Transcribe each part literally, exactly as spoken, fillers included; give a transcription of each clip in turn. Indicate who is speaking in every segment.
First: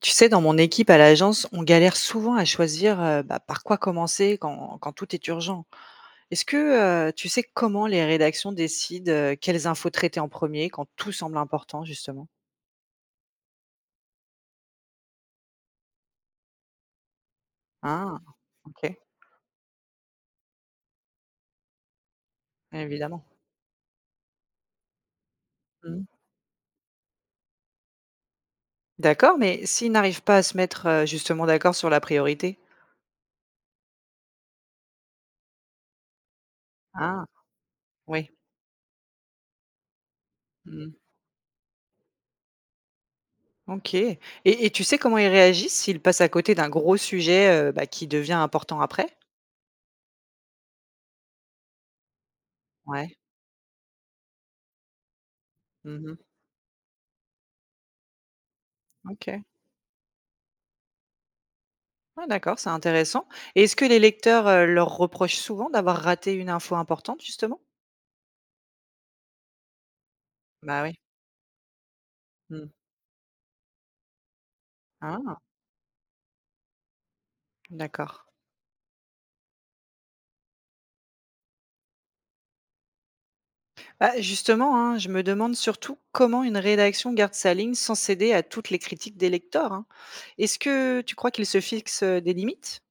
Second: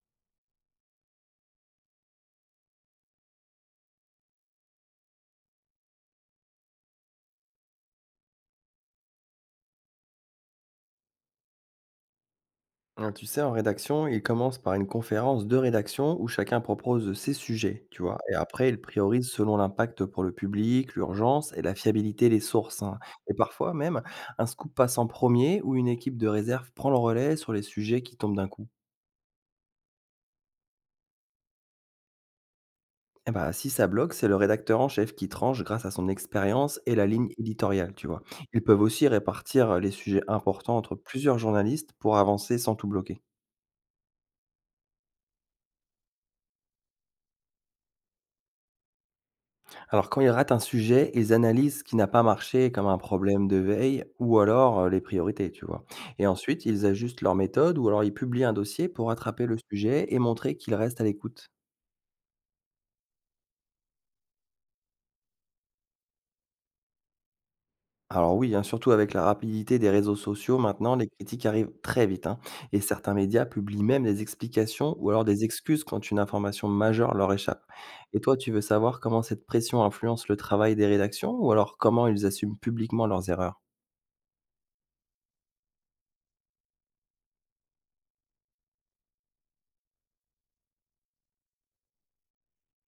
Speaker 1: Tu sais, dans mon équipe à l'agence, on galère souvent à choisir euh, bah, par quoi commencer quand, quand tout est urgent. Est-ce que euh, tu sais comment les rédactions décident euh, quelles infos traiter en premier quand tout semble important, justement.
Speaker 2: Heu, tu sais, en rédaction, ils commencent par une conférence de rédaction où chacun propose ses sujets, tu vois?
Speaker 1: Ah,
Speaker 2: Et après, ils
Speaker 1: ok,
Speaker 2: priorisent selon l'impact pour le public, l'urgence et la fiabilité des sources, hein.
Speaker 1: évidemment.
Speaker 2: Et parfois même, un scoop passe en premier ou une
Speaker 1: Mhm.
Speaker 2: équipe de réserve prend le relais sur les sujets qui tombent d'un coup.
Speaker 1: D'accord, mais s'ils n'arrivent pas à se mettre euh, justement d'accord sur la priorité.
Speaker 2: Et ben, si ça bloque, c'est le rédacteur en chef qui tranche grâce à son expérience et la
Speaker 1: Ah,
Speaker 2: ligne éditoriale, tu vois?
Speaker 1: oui.
Speaker 2: Ils peuvent aussi répartir, les sujets importants entre
Speaker 1: Mhm.
Speaker 2: plusieurs journalistes pour avancer sans tout bloquer.
Speaker 1: Ok. Et, et tu sais comment ils réagissent s'ils passent à côté d'un gros sujet euh, bah, qui devient important après.
Speaker 2: Alors quand ils ratent un sujet, ils analysent ce qui n'a pas marché comme un
Speaker 1: Ouais.
Speaker 2: problème de veille ou alors euh, les priorités, tu vois.
Speaker 1: Mhm.
Speaker 2: Et ensuite, ils ajustent leur méthode ou alors ils publient un dossier pour
Speaker 1: Ok.
Speaker 2: rattraper le sujet et montrer qu'ils restent à l'écoute.
Speaker 1: Ah, d'accord, c'est intéressant, et est-ce que les lecteurs, heu, leur reprochent souvent d'avoir raté une info importante justement?
Speaker 2: Alors oui, hein, surtout avec la rapidité des réseaux sociaux
Speaker 1: Bah
Speaker 2: maintenant,
Speaker 1: oui.
Speaker 2: les critiques arrivent très vite, hein.
Speaker 1: Mmh.
Speaker 2: Et certains médias publient même des explications ou alors
Speaker 1: Ah,
Speaker 2: des excuses quand une information majeure leur échappe. Et
Speaker 1: d'accord.
Speaker 2: toi, tu veux savoir comment cette pression influence le travail des rédactions ou alors comment ils assument publiquement leurs erreurs?
Speaker 1: Bah justement, hein, je me demande surtout comment une rédaction garde sa ligne sans céder à toutes les critiques des lecteurs, hein. Est-ce que tu crois qu'ils se fixent, heu, des limites?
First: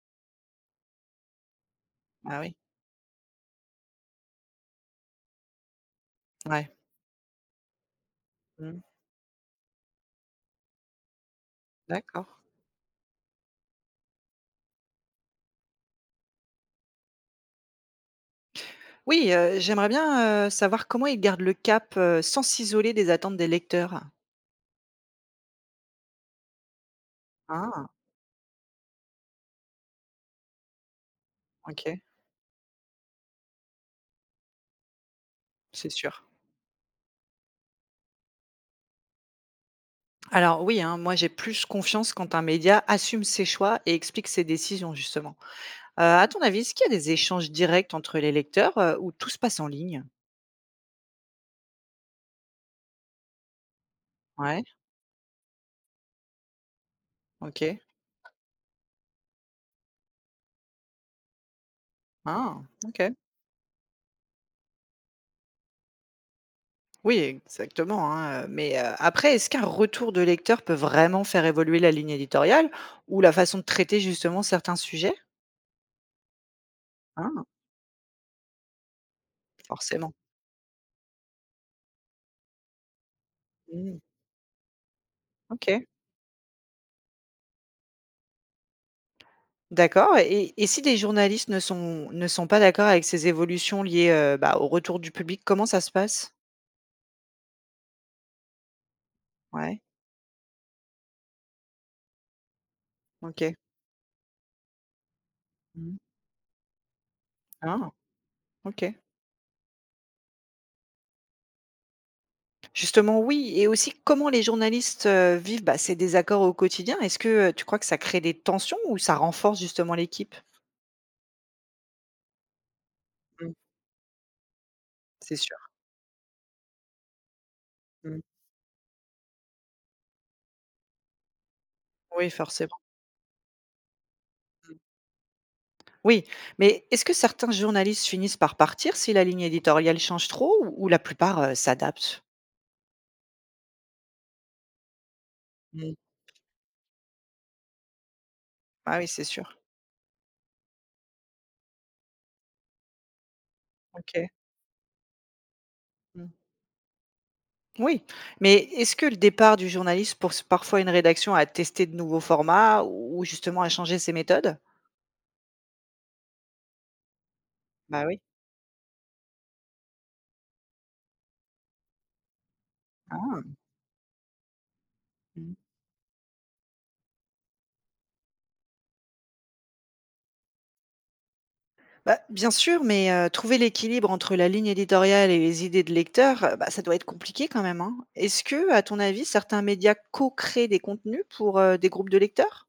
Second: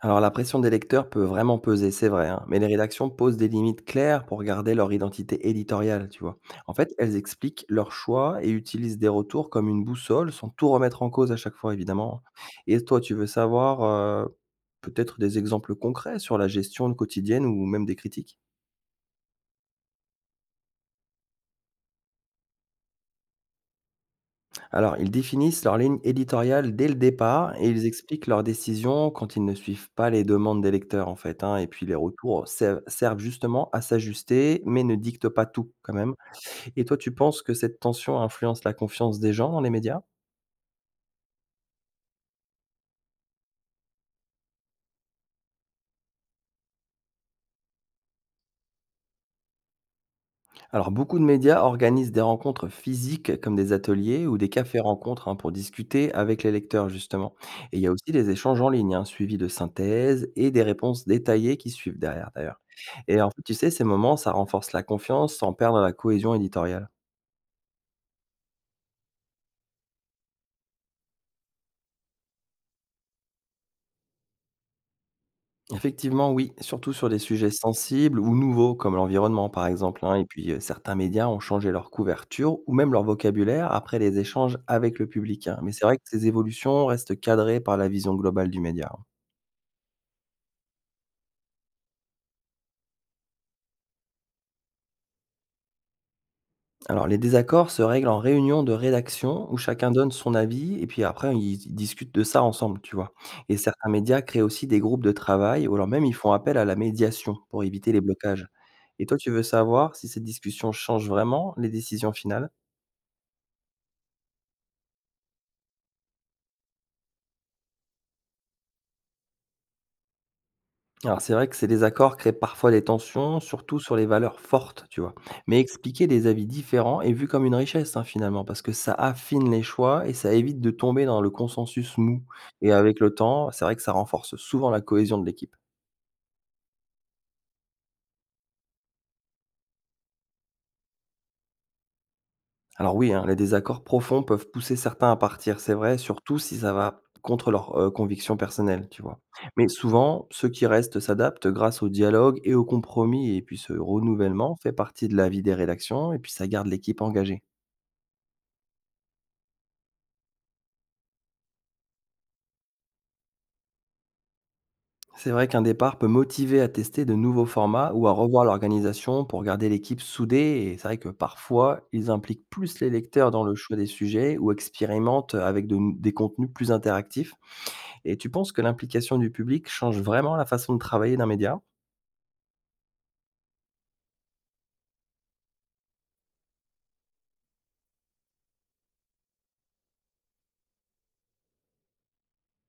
Speaker 2: Alors la pression des lecteurs peut vraiment peser, c'est vrai,
Speaker 1: Ah
Speaker 2: hein,
Speaker 1: oui,
Speaker 2: mais les rédactions posent des limites claires pour garder leur identité éditoriale, tu vois.
Speaker 1: ouais.
Speaker 2: En fait, elles expliquent leurs choix et
Speaker 1: Mmh.
Speaker 2: utilisent des retours comme une boussole sans tout remettre en cause à chaque fois, évidemment,
Speaker 1: D'accord.
Speaker 2: hein. Et toi, tu veux savoir euh, peut-être des exemples concrets sur la gestion quotidienne ou même des critiques?
Speaker 1: Oui, heu, j'aimerais bien, heu, savoir comment ils gardent le cap, heu, sans s'isoler des attentes des lecteurs.
Speaker 2: Alors, ils définissent leur ligne éditoriale dès le départ et ils
Speaker 1: Ah,
Speaker 2: expliquent leurs décisions quand ils ne suivent pas les demandes des lecteurs, en fait, hein. Et puis, les
Speaker 1: OK,
Speaker 2: retours servent servent justement à s'ajuster, mais ne dictent pas tout,
Speaker 1: c'est
Speaker 2: quand même.
Speaker 1: sûr.
Speaker 2: Et toi, tu penses que cette tension influence la confiance des gens dans les médias?
Speaker 1: Alors oui, hein, moi j'ai plus confiance quand un média assume ses choix et explique ses décisions justement. Euh, à ton avis, est-ce qu'il y a des échanges directs entre les lecteurs euh, ou tout se passe en ligne?
Speaker 2: Alors, beaucoup de médias organisent des rencontres physiques comme des ateliers ou des
Speaker 1: Ouais,
Speaker 2: cafés-rencontres, hein, pour discuter avec les lecteurs, justement.
Speaker 1: ok.
Speaker 2: Et il y a aussi des échanges en ligne, hein, suivis de synthèses et des réponses détaillées qui suivent derrière, d'ailleurs.
Speaker 1: Ah, ok.
Speaker 2: Et en fait, tu sais, ces moments, ça renforce la confiance sans perdre la cohésion éditoriale.
Speaker 1: Oui, exactement, hein. Euh, Mais euh, après, est-ce qu'un retour de lecteur peut vraiment faire évoluer la ligne éditoriale ou la façon de traiter justement certains sujets?
Speaker 2: Effectivement, oui, surtout sur des
Speaker 1: Ah,
Speaker 2: sujets sensibles ou nouveaux, comme l'environnement, par exemple,
Speaker 1: forcément.
Speaker 2: hein. Et puis, euh, certains médias ont changé leur couverture ou même leur vocabulaire après
Speaker 1: Mm,
Speaker 2: les échanges avec le public, hein. Mais c'est
Speaker 1: ok.
Speaker 2: vrai que ces évolutions restent cadrées par la vision globale du média, hein.
Speaker 1: D'accord. Et, et si des journalistes ne sont, ne sont pas d'accord avec ces évolutions liées euh, bah, au retour du public, comment ça se passe?
Speaker 2: Alors, les désaccords se règlent en réunion de rédaction où
Speaker 1: Ouais.
Speaker 2: chacun donne son avis et puis après, ils ils discutent de ça ensemble, tu vois?
Speaker 1: OK.
Speaker 2: Et certains médias créent aussi des groupes de travail ou alors
Speaker 1: Mmh.
Speaker 2: même ils font appel à la médiation pour
Speaker 1: Ah,
Speaker 2: éviter les blocages.
Speaker 1: OK.
Speaker 2: Et toi, tu veux savoir si cette discussion change vraiment les décisions finales?
Speaker 1: Justement, oui, et aussi comment les journalistes, heu, vivent, bah, ces désaccords au quotidien? Est-ce que, heu, tu crois que ça crée des tensions ou ça renforce justement l'équipe?
Speaker 2: Alors c'est vrai que ces désaccords créent parfois des tensions,
Speaker 1: Mmh,
Speaker 2: surtout sur les valeurs fortes, tu vois.
Speaker 1: c'est sûr.
Speaker 2: Mais expliquer des avis différents est vu comme une richesse, hein,
Speaker 1: Mmh.
Speaker 2: finalement, parce que ça affine les choix et ça évite de tomber dans le consensus mou.
Speaker 1: Oui,
Speaker 2: Et
Speaker 1: forcément.
Speaker 2: avec le temps, c'est vrai que ça renforce souvent
Speaker 1: Mmh.
Speaker 2: la cohésion de l'équipe.
Speaker 1: Oui, mais est-ce que certains journalistes finissent par partir si la ligne éditoriale change trop ou ou la plupart, heu, s'adaptent?
Speaker 2: Alors oui, hein, les désaccords profonds peuvent pousser certains à partir, c'est
Speaker 1: Mmh.
Speaker 2: vrai, surtout si ça va contre leurs euh, convictions personnelles,
Speaker 1: Ah
Speaker 2: tu
Speaker 1: oui,
Speaker 2: vois.
Speaker 1: c'est sûr.
Speaker 2: Mais souvent, ceux qui restent s'adaptent grâce au dialogue et au compromis, et puis ce
Speaker 1: OK.
Speaker 2: renouvellement fait partie de la vie des rédactions, et
Speaker 1: Mmh.
Speaker 2: puis ça garde l'équipe engagée.
Speaker 1: Oui, mais est-ce que le départ du journaliste pousse parfois une rédaction à tester de nouveaux formats ou justement à changer ses méthodes?
Speaker 2: C'est vrai qu'un départ peut motiver à tester de nouveaux formats
Speaker 1: Bah
Speaker 2: ou à
Speaker 1: oui.
Speaker 2: revoir l'organisation pour garder l'équipe soudée. Et c'est vrai que parfois, ils impliquent plus les lecteurs dans le
Speaker 1: Ah!
Speaker 2: choix des sujets ou expérimentent
Speaker 1: Mmh.
Speaker 2: avec de- des contenus plus interactifs. Et tu penses que l'implication du public change vraiment la façon de travailler d'un média?
Speaker 1: Bah, bien sûr, mais heu, trouver l'équilibre entre la ligne éditoriale et les idées de lecteurs, heu, bah, ça doit être compliqué quand même, hein? Est-ce que, à ton avis, certains médias co-créent des contenus pour, heu, des groupes de lecteurs?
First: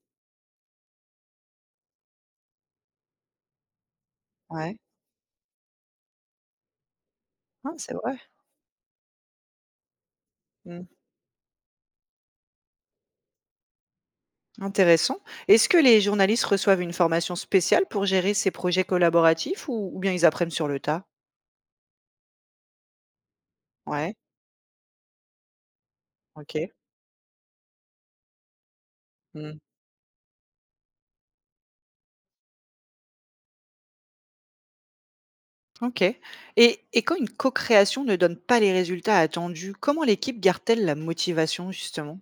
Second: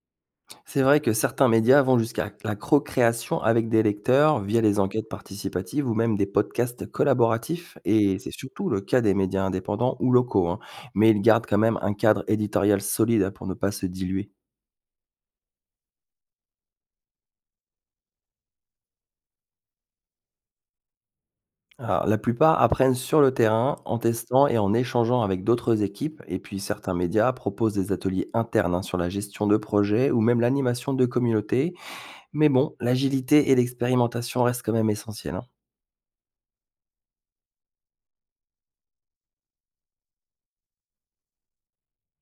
Speaker 2: C'est vrai que certains médias vont jusqu'à la co-création avec des lecteurs via les
Speaker 1: Ouais,
Speaker 2: enquêtes participatives ou même des podcasts
Speaker 1: ah,
Speaker 2: collaboratifs,
Speaker 1: c'est vrai.
Speaker 2: et c'est surtout le cas des médias indépendants ou locaux, hein.
Speaker 1: Mmh.
Speaker 2: Mais ils gardent quand même un cadre éditorial solide, hein, pour ne pas se diluer.
Speaker 1: Intéressant. Est-ce que les journalistes reçoivent une formation spéciale pour gérer ces projets collaboratifs ou ou bien ils apprennent sur le tas?
Speaker 2: Alors, la plupart apprennent sur le terrain en
Speaker 1: Ouais,
Speaker 2: testant et en échangeant avec d'autres équipes, et puis
Speaker 1: OK.
Speaker 2: certains médias proposent des ateliers internes, hein, sur la gestion de
Speaker 1: Mmh.
Speaker 2: projets ou même l'animation de communautés, mais bon, l'agilité et l'expérimentation restent quand même essentielles, hein.
Speaker 1: OK. Et et quand une co-création ne donne pas les résultats attendus, comment l'équipe garde-t-elle la motivation justement?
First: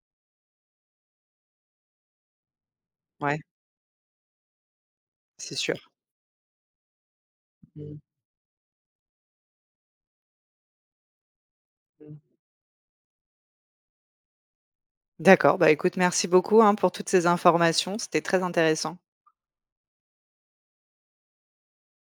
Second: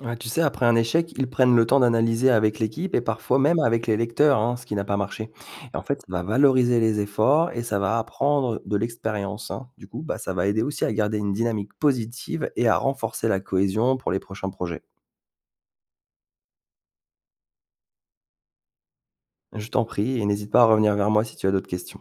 Speaker 2: Ouais, tu sais, après un échec, ils prennent le temps d'analyser avec l'équipe et parfois
Speaker 1: Ouais,
Speaker 2: même avec les lecteurs, hein, ce qui n'a pas marché.
Speaker 1: c'est
Speaker 2: Et en
Speaker 1: sûr.
Speaker 2: fait, ça va valoriser les efforts et ça va
Speaker 1: Mmh.
Speaker 2: apprendre de l'expérience, hein. Du coup, bah, ça va aider aussi à garder une dynamique
Speaker 1: Mmh.
Speaker 2: positive et à renforcer la cohésion pour les prochains projets.
Speaker 1: D'accord, bah écoute, merci beaucoup, hein, pour toutes ces informations, c'était très intéressant.
Speaker 2: Je t'en prie et n'hésite pas à revenir vers moi si tu as d'autres questions.